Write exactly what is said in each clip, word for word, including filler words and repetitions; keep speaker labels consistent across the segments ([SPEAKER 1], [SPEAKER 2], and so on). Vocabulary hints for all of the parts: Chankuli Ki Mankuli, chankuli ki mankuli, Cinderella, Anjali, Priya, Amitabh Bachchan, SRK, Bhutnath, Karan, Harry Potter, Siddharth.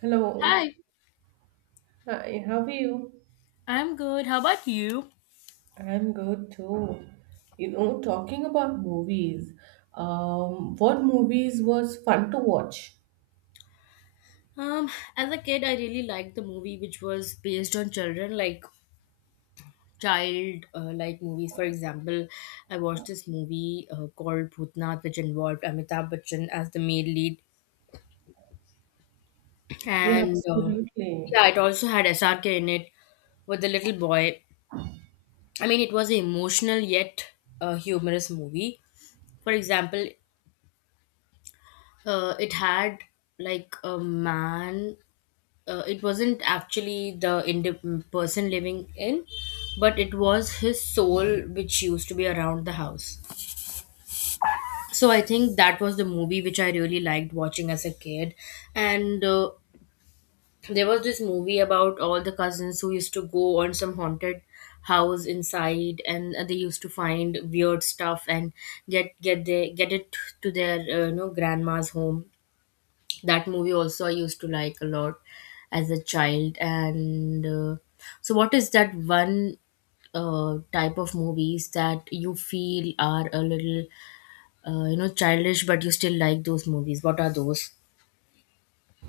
[SPEAKER 1] Hello,
[SPEAKER 2] Hi,
[SPEAKER 1] hi, how are you?
[SPEAKER 2] I'm good. How about you?
[SPEAKER 1] I'm good too. You know, talking about movies, um, what movies was fun to watch?
[SPEAKER 2] Um, as a kid, I really liked the movie which was based on children, like child uh, like movies. For example, I watched this movie uh, called Bhutnath, which involved Amitabh Bachchan as the main lead,
[SPEAKER 1] Yeah,
[SPEAKER 2] and uh,
[SPEAKER 1] absolutely.
[SPEAKER 2] yeah, it also had S R K in it with the little boy. I mean, it was an emotional yet uh, humorous movie. For example, uh, it had like a man. Uh, it wasn't actually the indi- mm, person living in, but it was his soul, which used to be around the house. So I think that was the movie which I really liked watching as a kid. And uh, There was this movie about all the cousins who used to go on some haunted house inside, and uh, they used to find weird stuff and get get their get it to their uh, you know grandma's home. That movie also I used to like a lot as a child, and uh, so what is that one uh, type of movies that you feel are a little, uh, you know childish, but you still like those movies? What are those?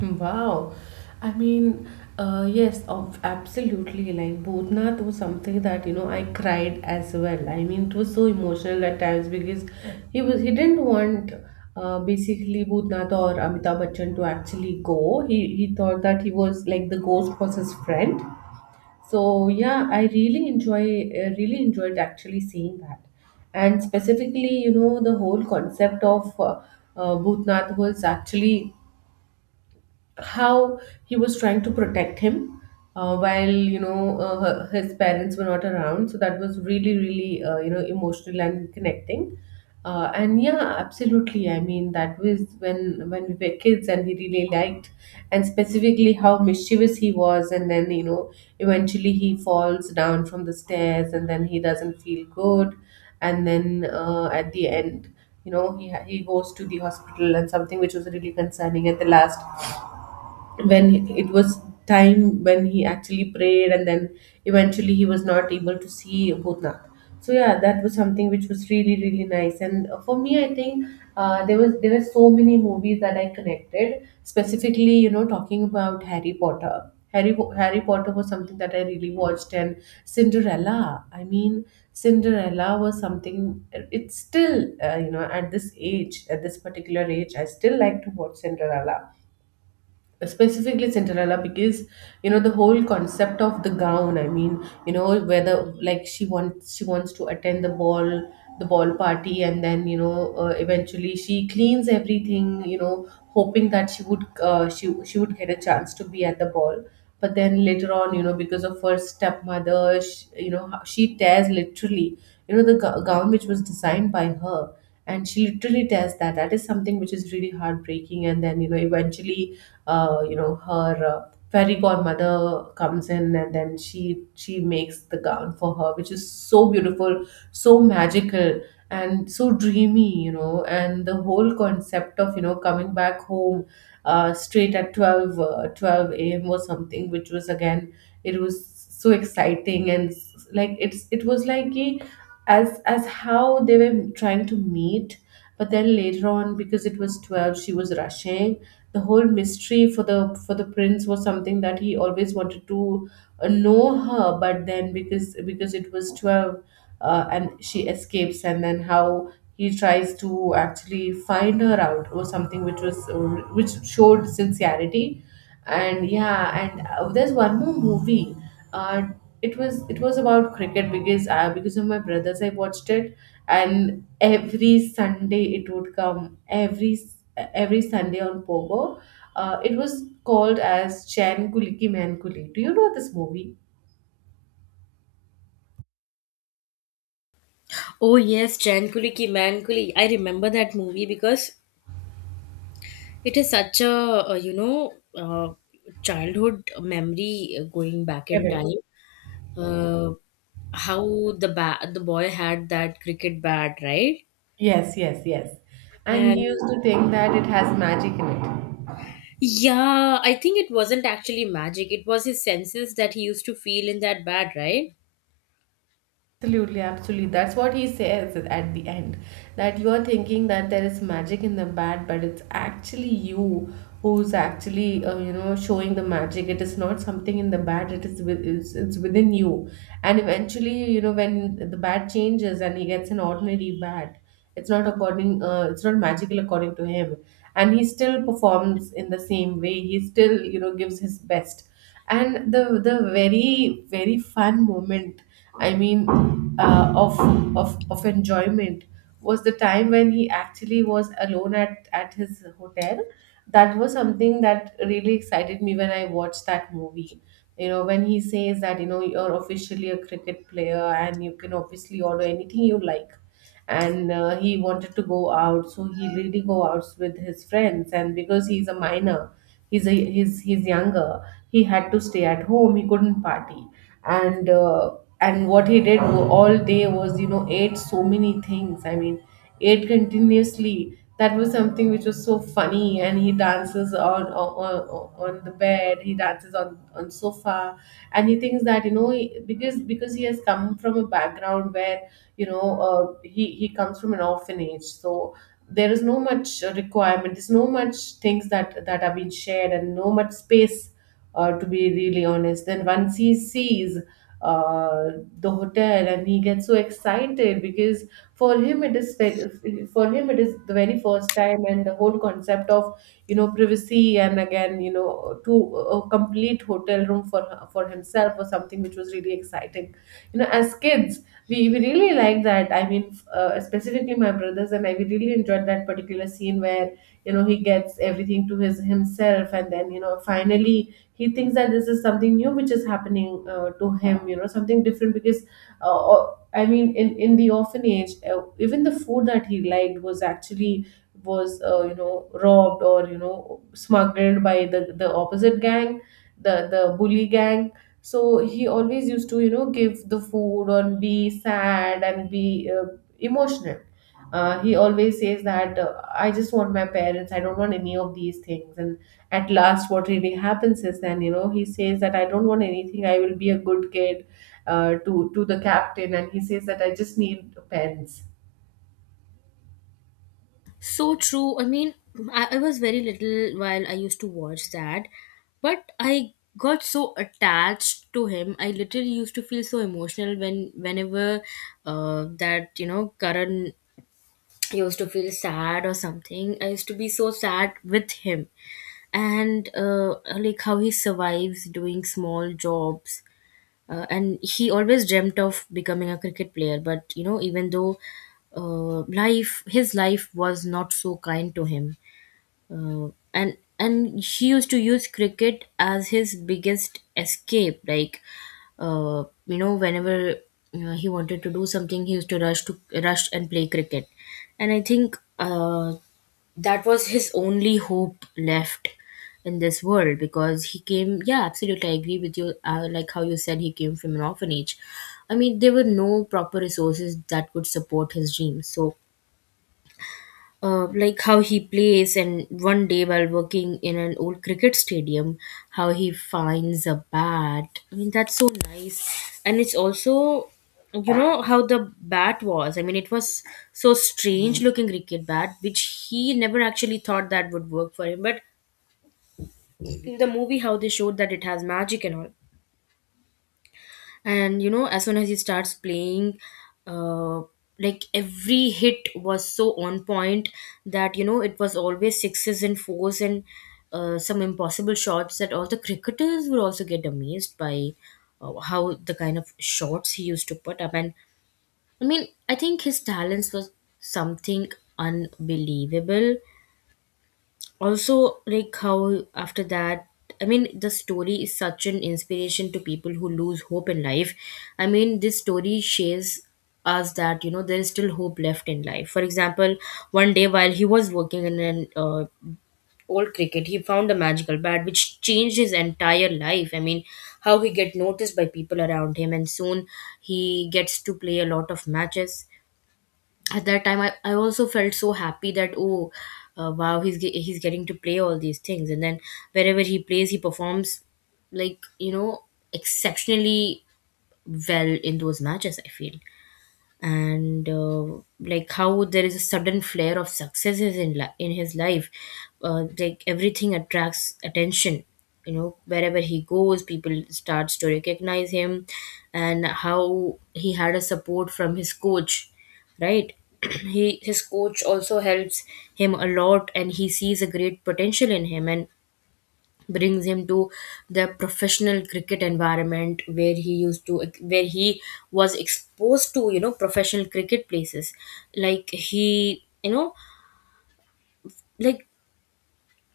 [SPEAKER 1] Wow. I mean, uh, yes, of absolutely. Like Bhutnath was something that, you know, I cried as well. I mean, it was so emotional at times because he was he didn't want uh, basically Bhutnath or Amitabh Bachchan to actually go. He he thought that he was like the ghost was his friend. So yeah, I really enjoy uh, really enjoyed actually seeing that, and specifically, you know, the whole concept of uh, uh, Bhutnath was actually how he was trying to protect him uh, while you know uh, her- his parents were not around, so that was really really uh, you know emotional and connecting. Uh, and yeah, absolutely, I mean that was when when we were kids and we really liked, and specifically how mischievous he was. And then you know eventually he falls down from the stairs and then he doesn't feel good, and then uh, at the end you know he, ha- he goes to the hospital and something which was really concerning at the last, when it was time when he actually prayed and then eventually he was not able to see Bhutnath. So yeah, that was something which was really really nice. And for me, I think uh, there was there were so many movies that I connected. Specifically, you know, talking about Harry Potter. Harry Po- Harry Potter was something that I really watched, and Cinderella. I mean, Cinderella was something. It's still uh, you know, at this age, at this particular age, I still like to watch Cinderella, specifically Cinderella because you know the whole concept of the gown. I mean, you know, whether like she wants she wants to attend the ball, the ball party, and then you know uh, eventually she cleans everything, you know, hoping that she would uh, she she would get a chance to be at the ball. But then later on, you know, because of her stepmother, she, you know how- she tears literally, you know, the go- gown which was designed by her, and she literally tears that. That is something which is really heartbreaking. And then you know eventually uh, you know her uh, fairy godmother comes in and then she she makes the gown for her which is so beautiful, so magical, and so dreamy, you know. And the whole concept of you know coming back home, uh, straight at 12 uh, twelve a.m or something, which was again, it was so exciting and s- like it's it was like a, as as how they were trying to meet. But then later on, because it was twelve, she was rushing. The whole mystery for the for the prince was something that he always wanted to uh, know her, but then because because it was twelve, uh, and she escapes, and then how he tries to actually find her out was something which was uh, which showed sincerity. And yeah, and uh, there's one more movie. uh, it was it was about cricket because I, because of my brothers I watched it. And every Sunday it would come, every every Sunday on Pogo. Uh, it was called as Chan Kuli Ki Man Kuli, do you know this movie?
[SPEAKER 2] Oh yes, Chankuli Ki Mankuli, I remember that movie because it is such a, uh, you know uh, childhood memory, uh, going back in
[SPEAKER 1] Correct.
[SPEAKER 2] time. uh, how the ba- the boy had that cricket bat, right?
[SPEAKER 1] Yes, yes, yes, and he
[SPEAKER 2] And
[SPEAKER 1] used to think that it has magic in it.
[SPEAKER 2] yeah, I think it wasn't actually magic. It was his senses that he used to feel in that bad, right?
[SPEAKER 1] Absolutely, absolutely. That's what he says at the end. That you're thinking that there is magic in the bat, but it's actually you who's actually uh, you know showing the magic. It is not something in the bat. It is with, it's, it's within you. And eventually, you know, when the bat changes and he gets an ordinary bat, it's not according. Uh, it's not magical according to him. And he still performs in the same way. He still you know gives his best. And the the very very fun moment. I mean, uh, of, of of enjoyment was the time when he actually was alone at at his hotel. That was something that really excited me when I watched that movie, you know, when he says that you know you're officially a cricket player and you can obviously order anything you like. And uh, he wanted to go out, so he really go out with his friends. And because he's a minor, he's a he's he's younger, he had to stay at home, he couldn't party. And uh, and what he did wa- all day was, you know, ate so many things. I mean, ate continuously. That was something which was so funny. And he dances on on, on on the bed, he dances on on sofa. And he thinks that you know he- because because he has come from a background where you know uh, he he comes from an orphanage. So there is no much requirement, there's no much things that that are being shared, and no much space, uh, to be really honest. Then once he sees uh, the hotel and he gets so excited because for him it is ve- for him it is the very first time. And the whole concept of you know privacy, and again you know to a complete hotel room for for himself, was something which was really exciting. You know, as kids, we, we really like that. I mean, f- uh, specifically my brothers and I, we really enjoyed that particular scene where you know he gets everything to his himself. And then you know finally he thinks that this is something new which is happening uh, to him, you know, something different because uh, or- I mean in, in the orphanage, uh, even the food that he liked was actually was uh, you know robbed or you know smuggled by the the opposite gang, the the bully gang. So he always used to you know give the food or be sad and be uh, emotional. Uh, he always says that uh, I just want my parents, I don't want any of these things. And at last what really happens is then you know he says that I don't want anything, I will be a good kid, uh, to to the captain. And he says that I just need pens.
[SPEAKER 2] So true. I mean, I, I was very little while I used to watch that, but I got so attached to him. I literally used to feel so emotional when whenever uh, that you know Karan used to feel sad or something. I used to be so sad with him, and, uh, like, how he survives doing small jobs, uh, and he always dreamt of becoming a cricket player. But you know, even though, uh, life his life was not so kind to him, uh, and and he used to use cricket as his biggest escape. Like, uh, you know whenever uh, he wanted to do something, he used to rush to rush and play cricket. And I think uh, that was his only hope left in this world, because he came, yeah, absolutely, I agree with you. Uh, like how you said, he came from an orphanage. I mean, there were no proper resources that could support his dreams. So, uh, like, how he plays, and one day while working in an old cricket stadium, how he finds a bat. I mean, that's so nice. And it's also, you know, how the bat was. I mean, it was so strange looking cricket bat, which he never actually thought that would work for him. But in the movie, how they showed that it has magic and all, and you know, as soon as he starts playing, uh like, every hit was so on point that, you know, it was always sixes and fours, and uh, some impossible shots that all the cricketers would also get amazed by. Uh, how the kind of shots he used to put up. And I mean, I think his talents was something unbelievable. Also, like, how after that, I mean, the story is such an inspiration to people who lose hope in life. I mean, this story shares us that, you know, there is still hope left in life. For example, one day while he was working in an uh, old cricket, he found a magical bat which changed his entire life. I mean, how he get noticed by people around him, and soon he gets to play a lot of matches. At that time, I, I also felt so happy that, oh, uh, wow, he's ge- he's getting to play all these things. And then, wherever he plays, he performs, like, you know, exceptionally well in those matches, I feel. And uh, like, how there is a sudden flare of successes in li- in his life. Uh, like, everything attracts attention. You know, wherever he goes, people starts to recognize him. And how he had a support from his coach, right? he his coach also helps him a lot, and he sees a great potential in him, and brings him to the professional cricket environment, where he used to where he was exposed to, you know, professional cricket places. Like, he, you know, like,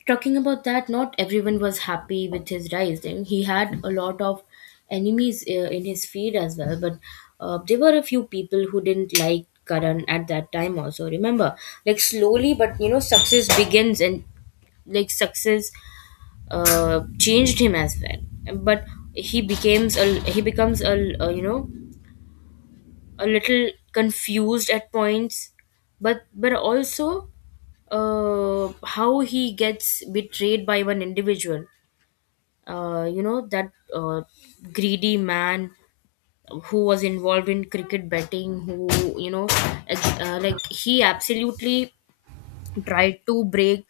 [SPEAKER 2] talking about that, not everyone was happy with his rise, and he had a lot of enemies uh, in his feed as well. But uh, there were a few people who didn't like Karan at that time also, remember? Like, slowly but, you know, success begins, and like, success uh, changed him as well. But he becomes a, he becomes a, a you know, a little confused at points. but but also, uh, how he gets betrayed by one individual, uh, you know that uh, greedy man, who was involved in cricket betting, who, you know, ex- uh, like, he absolutely tried to break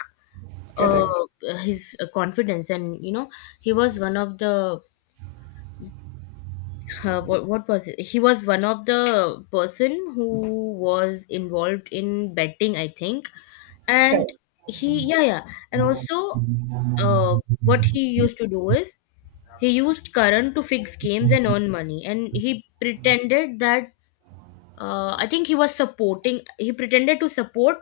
[SPEAKER 2] uh,
[SPEAKER 1] Correct.
[SPEAKER 2] his, uh, confidence. And you know, he was one of the, uh, what what was it? He was one of the person who was involved in betting, I think, and
[SPEAKER 1] Correct.
[SPEAKER 2] he, yeah yeah, and also, uh, what he used to do is, he used Karan to fix games and earn money, and he pretended that, uh, I think he was supporting. He pretended to support,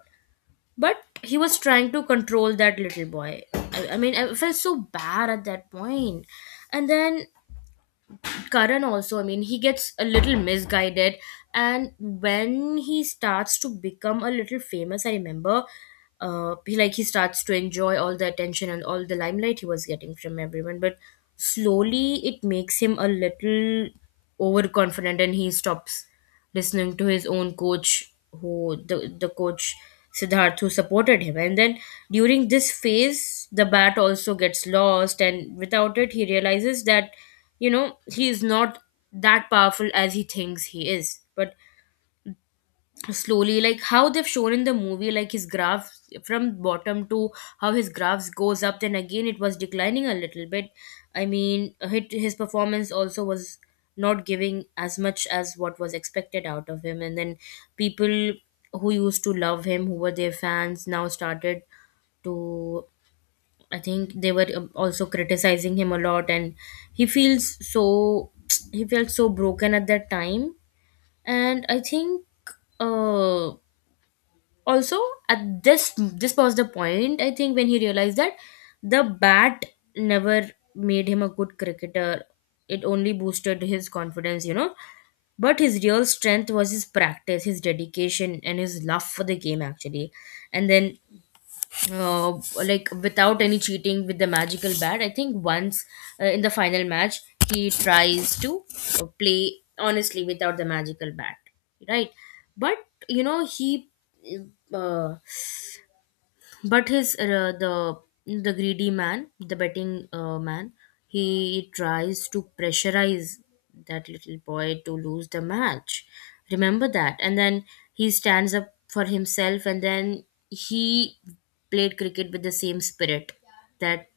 [SPEAKER 2] but he was trying to control that little boy. I, I mean, I felt so bad at that point, and then Karan also, I mean, he gets a little misguided. And when he starts to become a little famous, I remember, uh, he, like, he starts to enjoy all the attention and all the limelight he was getting from everyone. But slowly, it makes him a little overconfident, and he stops listening to his own coach, who, the, the coach Siddharth, who supported him. And then, during this phase, the bat also gets lost, and without it, he realizes that, you know, he is not that powerful as he thinks he is. But slowly, like how they've shown in the movie, like, his graph from bottom to, how his graphs goes up, then again it was declining a little bit. I mean, hit- his performance also was not giving as much as what was expected out of him. And then, people who used to love him, who were their fans, now started to, I think they were um, also criticizing him a lot, and he feels so he felt so broken at that time. And I think uh also, at this, this was the point, I think, when he realized that the bat never made him a good cricketer. It only boosted his confidence, you know. But his real strength was his practice, his dedication, and his love for the game, actually. And then, uh, like, without any cheating with the magical bat. I think once, uh, in the final match, he tries to uh, play honestly without the magical bat, right? But, you know, he, uh, but his uh, the the greedy man, the betting uh, man, he tries to pressurize that little boy to lose the match, remember that? And then he stands up for himself, and then he played cricket with the same spirit that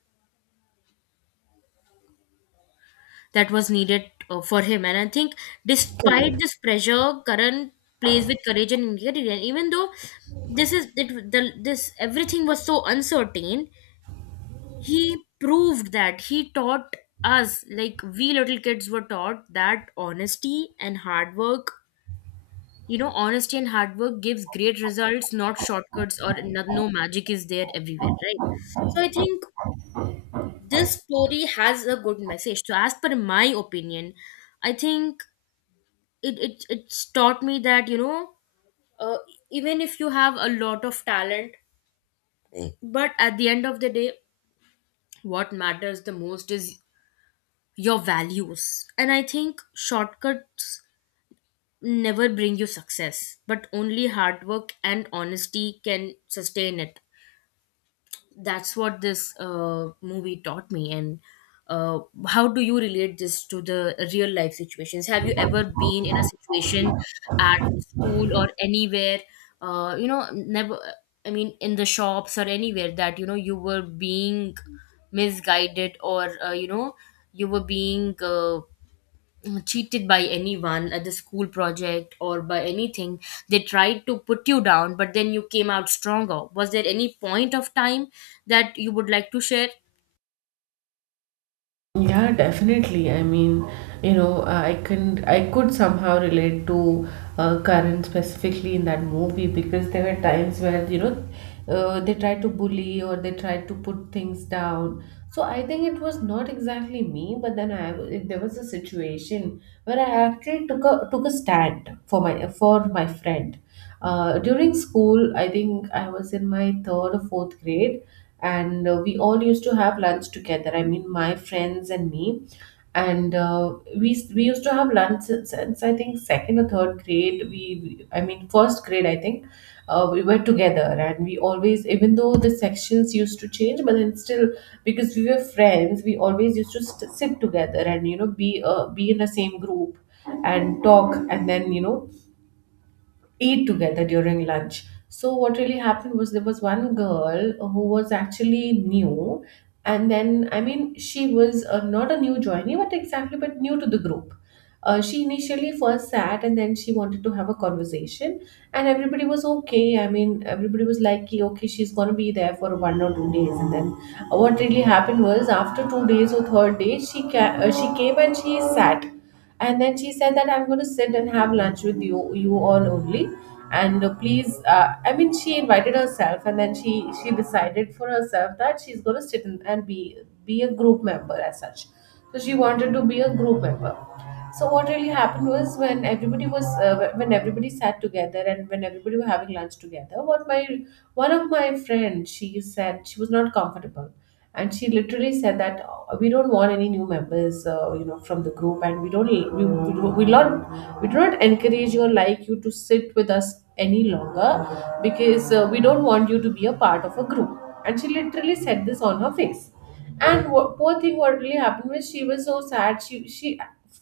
[SPEAKER 2] that was needed uh, for him. And I think, despite
[SPEAKER 1] Correct.
[SPEAKER 2] this pressure, Karan plays with courage and integrity. And even though this is it, the, this everything was so uncertain, he proved that, he taught us, like, we little kids were taught that honesty and hard work, you know, honesty and hard work gives great results, not shortcuts, or no, no magic is there everywhere, right? So I think this story has a good message. So as per my opinion, I think it, it it's taught me that, you know, uh, even if you have a lot of talent, but at the end of the day, what matters the most is your values. And I think shortcuts never bring you success, but only hard work and honesty can sustain it. That's what this uh, movie taught me. And uh, how do you relate this to the real life situations? Have you ever been in a situation at school or anywhere, uh, you know, never, I mean, in the shops or anywhere, that, you know, you were being misguided, or, uh, you know, you were being uh, mm, cheated by anyone at the school project or by anything, they tried to put you down, but then you came out stronger? Was there any point of time that you would like to share?
[SPEAKER 1] Yeah, definitely. I mean, you know, uh, I can I could somehow relate to uh, Karan specifically in that movie, because there were times where, you know, uh, they tried to bully or they tried to put things down. So I think it was not exactly me, but then I w- there was a situation where I actually took a took a stand for my for my friend. Uh, during school, I think I was in my third or fourth grade, and uh, we all used to have lunch together, I mean my friends and me. And uh, we we used to have lunch since, since I think second or third grade, we I mean first grade, I think uh, we were together. And we always, even though the sections used to change but then still, because we were friends, we always used to st- sit together and you know be, uh, be in the same group and talk and then you know eat together during lunch. So what really happened was, there was one girl who was actually new. And then I mean she was uh, not a new joinee, but exactly but new to the group. Uh, she initially first sat and then she wanted to have a conversation, and everybody was okay. I mean, everybody was like, "Ki, okay, she's gonna be there for one or two days." And then uh, what really happened was, after two days or third day, she ca- uh, she came and she sat, and then she said that, "I'm gonna sit and have lunch with you, you all only." And uh, please, uh, I mean, she invited herself and then she she decided for herself that she's going to sit in and be, be a group member as such. So she wanted to be a group member. So what really happened was, when everybody was, uh, when everybody sat together and when everybody were having lunch together, what my one of my friends, she said she was not comfortable, and she literally said that, "Oh, we don't want any new members, uh, you know, from the group, and we don't we we, do- we not we do not encourage you or like you to sit with us any longer, because uh, we don't want you to be a part of a group." And she literally said this on her face. And what, poor thing, what really happened was she was so sad, she she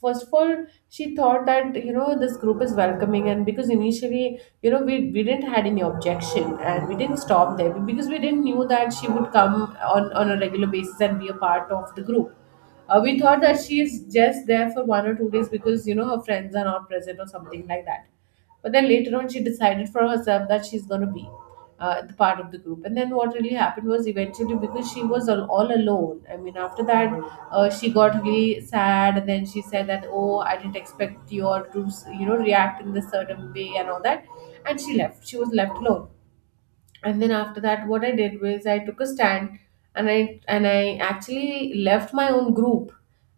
[SPEAKER 1] first of all, she thought that, you know, this group is welcoming, and because initially, you know, we, we didn't had any objection and we didn't stop there because we didn't knew that she would come on on a regular basis and be a part of the group. Uh, we thought that she is just there for one or two days because, you know, her friends are not present or something like that. But then later on, she decided for herself that she's going to be uh, the part of the group. And then what really happened was eventually, because she was all, all alone. I mean, after that, uh, she got really sad, and then she said that, "Oh, I didn't expect you all to, you know, react in this certain way and all that," and she left. She was left alone. And then after that, what I did was I took a stand, and i and i actually left my own group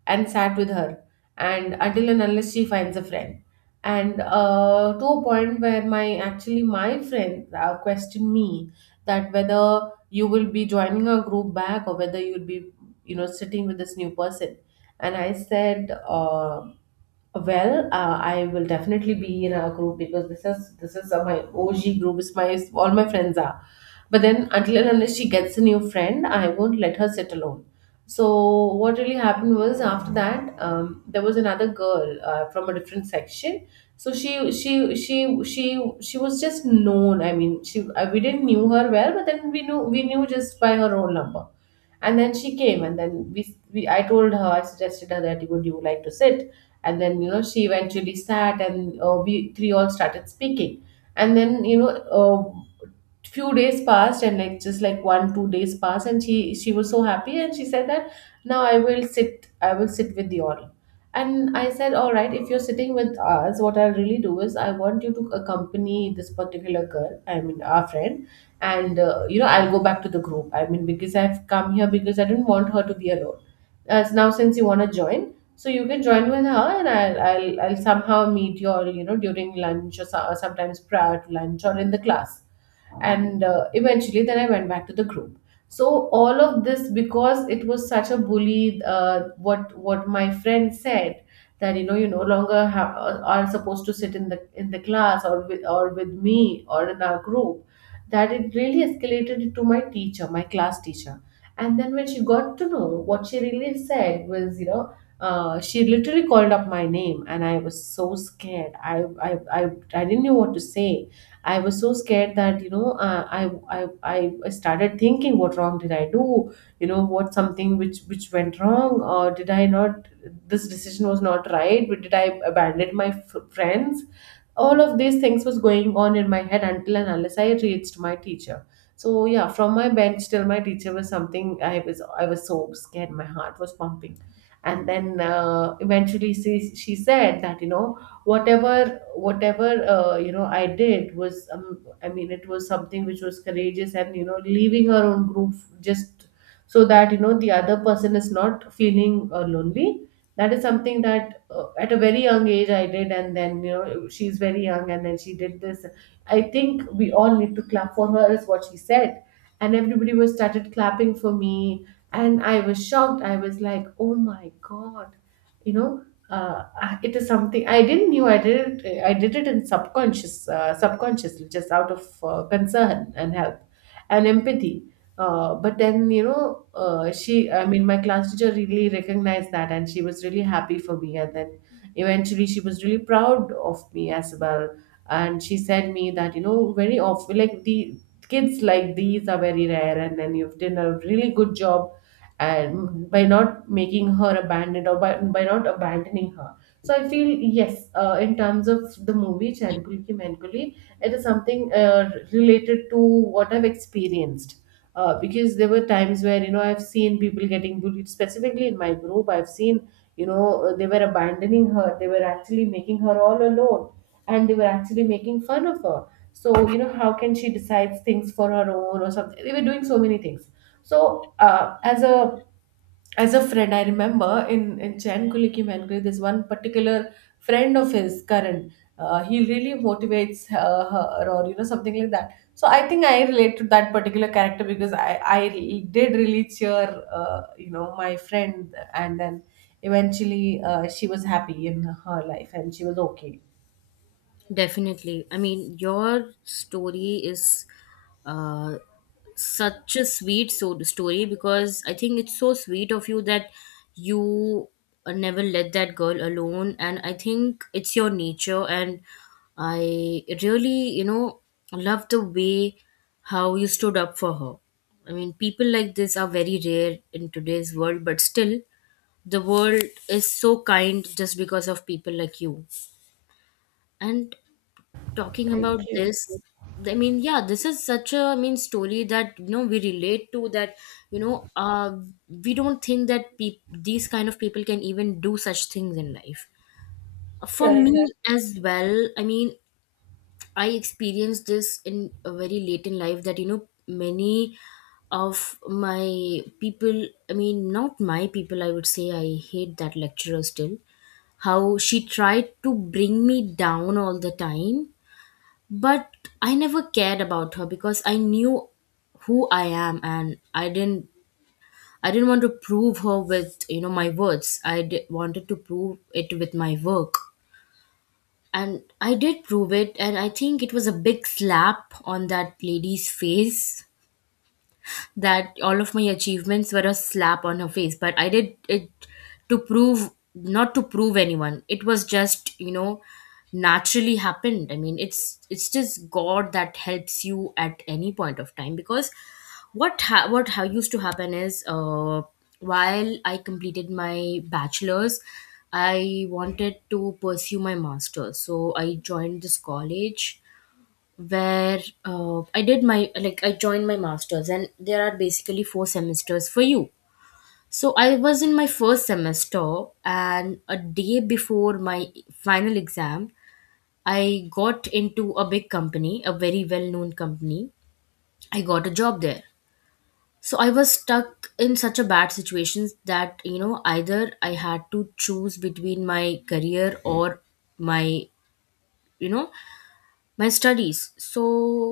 [SPEAKER 1] and sat with her and until and unless she finds a friend. And uh, to a point where my actually my friend uh, questioned me that whether you will be joining a group back or whether you'll be, you know, sitting with this new person. And I said, uh, well, uh, I will definitely be in a group because this is this is uh, my O G group. It's my, all my friends are. But then until and unless she gets a new friend, I won't let her sit alone. So what really happened was after that, um, there was another girl uh, from a different section. So she she she she she was just known. I mean, she uh, we didn't knew her well, but then we knew we knew just by her own number. And then she came, and then we, we I told her, I suggested her, that would you like to sit? And then, you know, she eventually sat, and uh, we three all started speaking. And then, you know uh, few days passed, and like, just like one two days passed, and she she was so happy, and she said that, now I will sit, I will sit with you all. And I said, all right, if you're sitting with us, what I'll really do is I want you to accompany this particular girl, I mean, our friend. And uh, you know, I'll go back to the group. I mean, because I've come here because I didn't want her to be alone. As now since you want to join, so you can join with her, and I'll I'll, I'll somehow meet you, or, you know, during lunch, or so, or sometimes prior to lunch, or in the class. And uh, eventually then I went back to the group. So all of this, because it was such a bully, uh, what what my friend said, that, you know, you no longer have, are supposed to sit in the in the class or with, or with me, or in our group, that it really escalated to my teacher, my class teacher. And then when she got to know, what she really said was, you know, uh, she literally called up my name, and I was so scared. I, I i i didn't know what to say. I was so scared that, you know, uh, I I I I started thinking, what wrong did I do? You know, what, something which which went wrong, or did I not? This decision was not right, but did I abandon my f- friends? All of these things was going on in my head until and unless I reached my teacher. So yeah, from my bench till my teacher was something, I was I was so scared, my heart was pumping. And then uh, eventually she, she said that, you know, whatever whatever uh, you know, i did was um, i mean it was something which was courageous, and you know, leaving her own group, just so that, you know, the other person is not feeling uh, lonely. That is something that uh, at a very young age I did, and then, you know, she's very young, and then she did this. I think we all need to clap for her, is what she said. And everybody was started clapping for me. And I was shocked, I was like, oh my god, you know. Uh, uh, it is something I didn't knew. I did it I did it in subconscious, uh, subconsciously, just out of uh, concern and help, and empathy. Uh, but then, you know, uh, she, I mean, my class teacher really recognized that, and she was really happy for me. And then eventually she was really proud of me as well. And she said me that, you know, very often like the kids like these are very rare, and then you've done a really good job, and by not making her abandoned, or by, by not abandoning her. So I feel, yes, uh, in terms of the movie Chankul Ki Mankuli, it is something uh, related to what I've experienced. Uh, because there were times where, you know, I've seen people getting bullied, specifically in my group. I've seen, you know, uh, they were abandoning her, they were actually making her all alone, and they were actually making fun of her. So, you know, how can she decide things for her own or something? They were doing so many things. So uh, as a as a friend, I remember in in Chankuli Ki Mankuli, there's one particular friend of his, Karan. Uh, he really motivates uh, her, or you know, something like that. So I think I relate to that particular character because I I did really cheer, uh, you know, my friend, and then eventually uh, she was happy in her life and she was okay.
[SPEAKER 2] Definitely. I mean, your story is uh, such a sweet so- story, because I think it's so sweet of you that you uh, never let that girl alone. And I think it's your nature. And I really, you know, love the way how you stood up for her. I mean, people like this are very rare in today's world, but still, the world is so kind just because of people like you. And talking
[SPEAKER 1] Thank
[SPEAKER 2] about
[SPEAKER 1] you.
[SPEAKER 2] this, I mean yeah this is such a I mean story that you know we relate to that. you know uh we don't think that peop these kind of people can even do such things in life. For
[SPEAKER 1] Correct.
[SPEAKER 2] me as well, I mean, I experienced this in a very late in life, that you know many of my people, I mean, not my people, I would say. I hate that lecturer still, how she tried to bring me down all the time. But I never cared about her because I knew who I am, and I didn't, i didn't want to prove her with you know my words. I d- wanted to prove it with my work, and I did prove it. And I think it was a big slap on that lady's face, that all of my achievements were a slap on her face. But I did it to prove, not to prove anyone, it was just, you know naturally happened. I mean, it's it's just god that helps you at any point of time. Because what ha- what ha- used to happen is, uh, while I completed my bachelor's, I wanted to pursue my master's, so I joined this college where uh, I did my, like, I joined my masters, and there are basically four semesters for you. So I was in my first semester, and a day before my final exam, I got into a big company, a very well-known company. I got a job there. So I was stuck in such a bad situation that, you know, either I had to choose between my career or my, you know my studies. So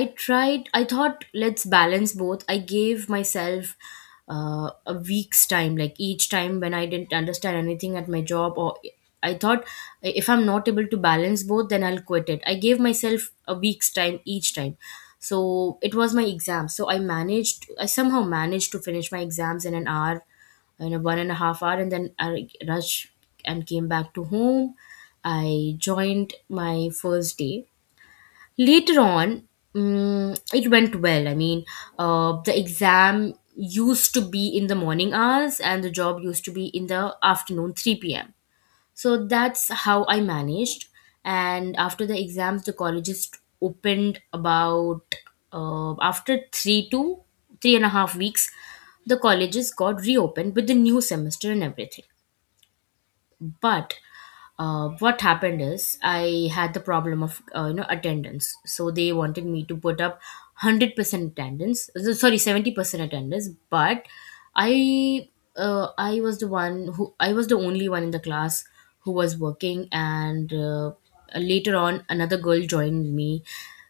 [SPEAKER 2] I tried, I thought, let's balance both. I gave myself uh, a week's time, like each time when I didn't understand anything at my job, or I thought if I'm not able to balance both, then I'll quit it. I gave myself a week's time each time. So it was my exam, so I managed, I somehow managed to finish my exams in an hour, in a one and a half hour, and then I rushed and came back to home. I joined my first day. Later on, mm, it went well. I mean, uh, the exam used to be in the morning hours, and the job used to be in the afternoon three p m. So that's how I managed. And after the exams, the colleges opened about, uh, after three to three and a half weeks, the colleges got reopened with the new semester and everything. But uh, what happened is, I had the problem of, uh, you know attendance. So they wanted me to put up one hundred percent attendance, uh, sorry, seventy percent attendance. But I, uh, I was the one who, I was the only one in the class who was working. And uh, later on another girl joined me.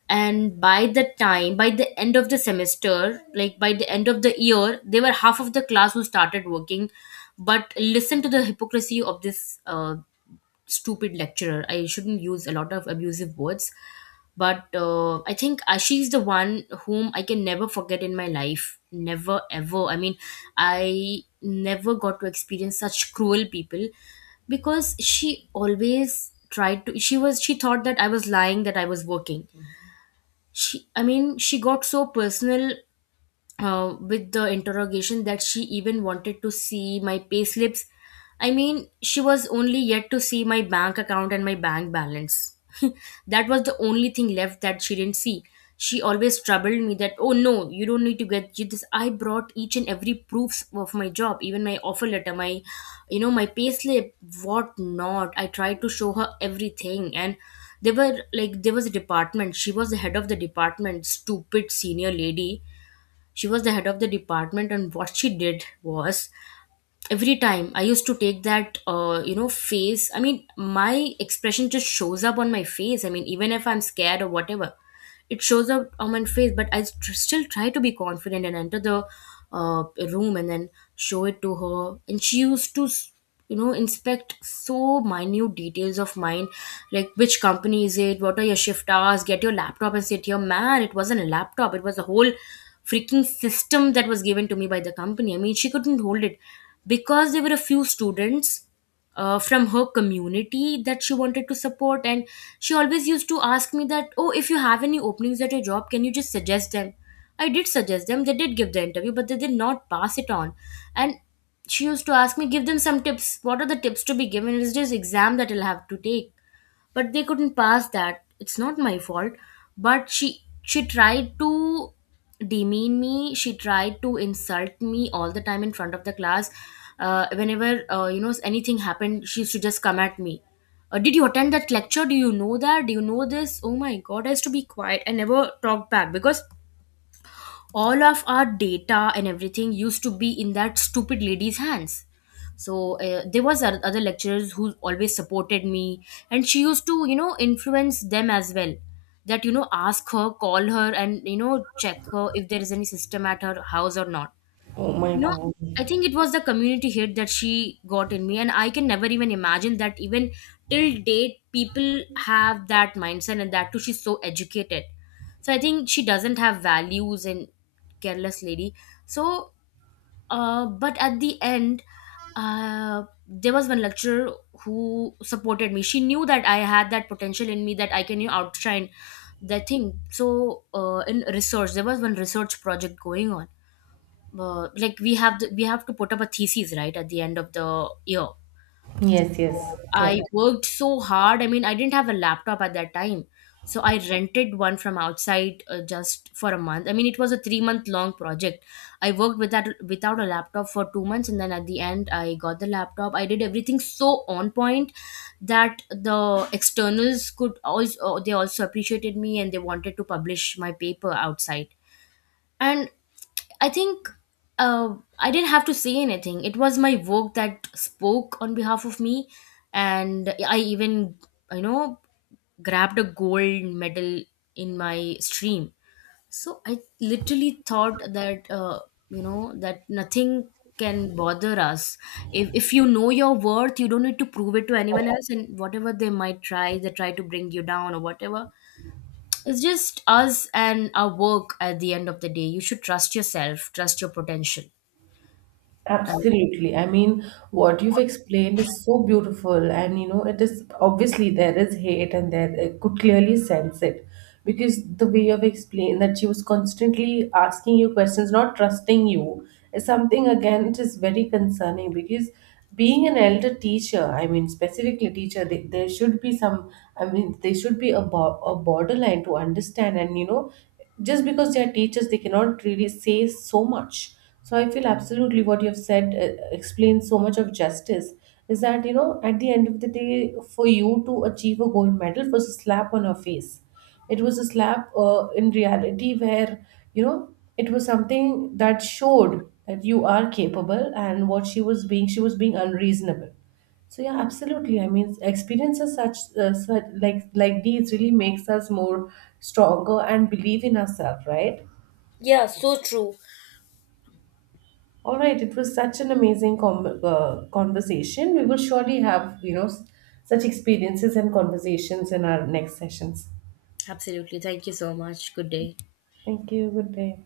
[SPEAKER 2] And by the time, by the end of the semester, like by the end of the year, they were half of the class who started working. But listen to the hypocrisy of this uh, stupid lecturer. I shouldn't use a lot of abusive words, but uh, I think uh, she's the one whom I can never forget in my life. Never ever. I mean, I never got to experience such cruel people. Because she always tried to, she was, she thought that I was lying, that I was working. She, I mean, she got so personal uh, with the interrogation, that she even wanted to see my payslips. I mean, she was only yet to see my bank account and my bank balance. That was the only thing left that she didn't see. She always troubled me that, oh no, you don't need to get you this. I brought each and every proofs of my job, even my offer letter, my, you know, my payslip, what not. I tried to show her everything. And they were like, there was a department. She was the head of the department, stupid senior lady. She was the head of the department. And what she did was, every time I used to take that, uh, you know face, I mean, my expression just shows up on my face, I mean, even if I'm scared or whatever, it shows up on my face. But I st- still try to be confident and enter the uh, room, and then show it to her. And she used to s- you know inspect so minute details of mine, like which company is it, what are your shift hours, get your laptop and sit here, man. It wasn't a laptop, it was a whole freaking system that was given to me by the company. I mean, she couldn't hold it, because there were a few students uh, from her community that she wanted to support. And she always used to ask me that, oh, if you have any openings at your job, can you just suggest them. I did suggest them, they did give the interview, but they did not pass it on. And she used to ask me, give them some tips, what are the tips to be given, is this exam that I'll have to take? But they couldn't pass that, it's not my fault. But she she tried to demean me, she tried to insult me all the time in front of the class. Uh, whenever uh, you know anything happened, she used to just come at me. Uh, did you attend that lecture, do you know that, do you know this? Oh my god, I used to be quiet, I never talked back. Because all of our data and everything used to be in that stupid lady's hands. So uh, there was oth- other lecturers who always supported me, and she used to, you know influence them as well. That, you know, ask her, call her, and you know, check her if there is any system at her house or not.
[SPEAKER 1] Oh my
[SPEAKER 2] You know,
[SPEAKER 1] God.
[SPEAKER 2] I think it was the community hit that she got in me. And I can never even imagine that, even till date people have that mindset, and that too, she's so educated. So I think she doesn't have values, and careless lady. So uh, but at the end, uh, there was one lecturer who supported me. She knew that I had that potential in me, that I can, you know, outshine the thing. So uh, in research, there was one research project going on, uh, like we have the, we have to put up a thesis, right, at the end of the year.
[SPEAKER 1] Yes. Yes.
[SPEAKER 2] I
[SPEAKER 1] Correct.
[SPEAKER 2] worked so hard. I mean, I didn't have a laptop at that time. So I rented one from outside, uh, just for a month. I mean, it was a three month long project. I worked with that without a laptop for two months, and then at the end I got the laptop. I did everything so on point, that the externals could also, they also appreciated me, and they wanted to publish my paper outside. And I think uh, I didn't have to say anything. It was my work that spoke on behalf of me. And I even, you know, grabbed a gold medal in my stream. So I literally thought that, uh, you know, that nothing can bother us. If, if you know your worth, you don't need to prove it to anyone else. And whatever they might try, they try to bring you down or whatever, it's just us and our work at the end of the day. You should trust yourself, trust your potential. And
[SPEAKER 1] Absolutely. I mean, what you've explained is so beautiful, and you know, it is obviously there is hate, and there I could clearly sense it, because the way you've explained that she was constantly asking you questions, not trusting you, is something, again, it is very concerning. Because being an elder teacher, I mean, specifically teacher, they, there should be some, I mean, there should be a, bo- a borderline to understand, and you know, just because they are teachers, they cannot really say so much. So I feel absolutely what you've said uh, explains so much of justice, is that, you know, at the end of the day, for you to achieve a gold medal was a slap on your face. It was a slap uh, in reality, where, you know, it was something that showed that you are capable, and what she was being, she was being unreasonable. So yeah, absolutely. I mean, experiences such, uh, such like like these really makes us more stronger and believe in ourselves, right?
[SPEAKER 2] yeah, so true.
[SPEAKER 1] All right, it was such an amazing com- uh, conversation. We will surely have, you know, s- such experiences and conversations in our next sessions.
[SPEAKER 2] Absolutely. Thank you so much. Good day.
[SPEAKER 1] Thank you. Good day.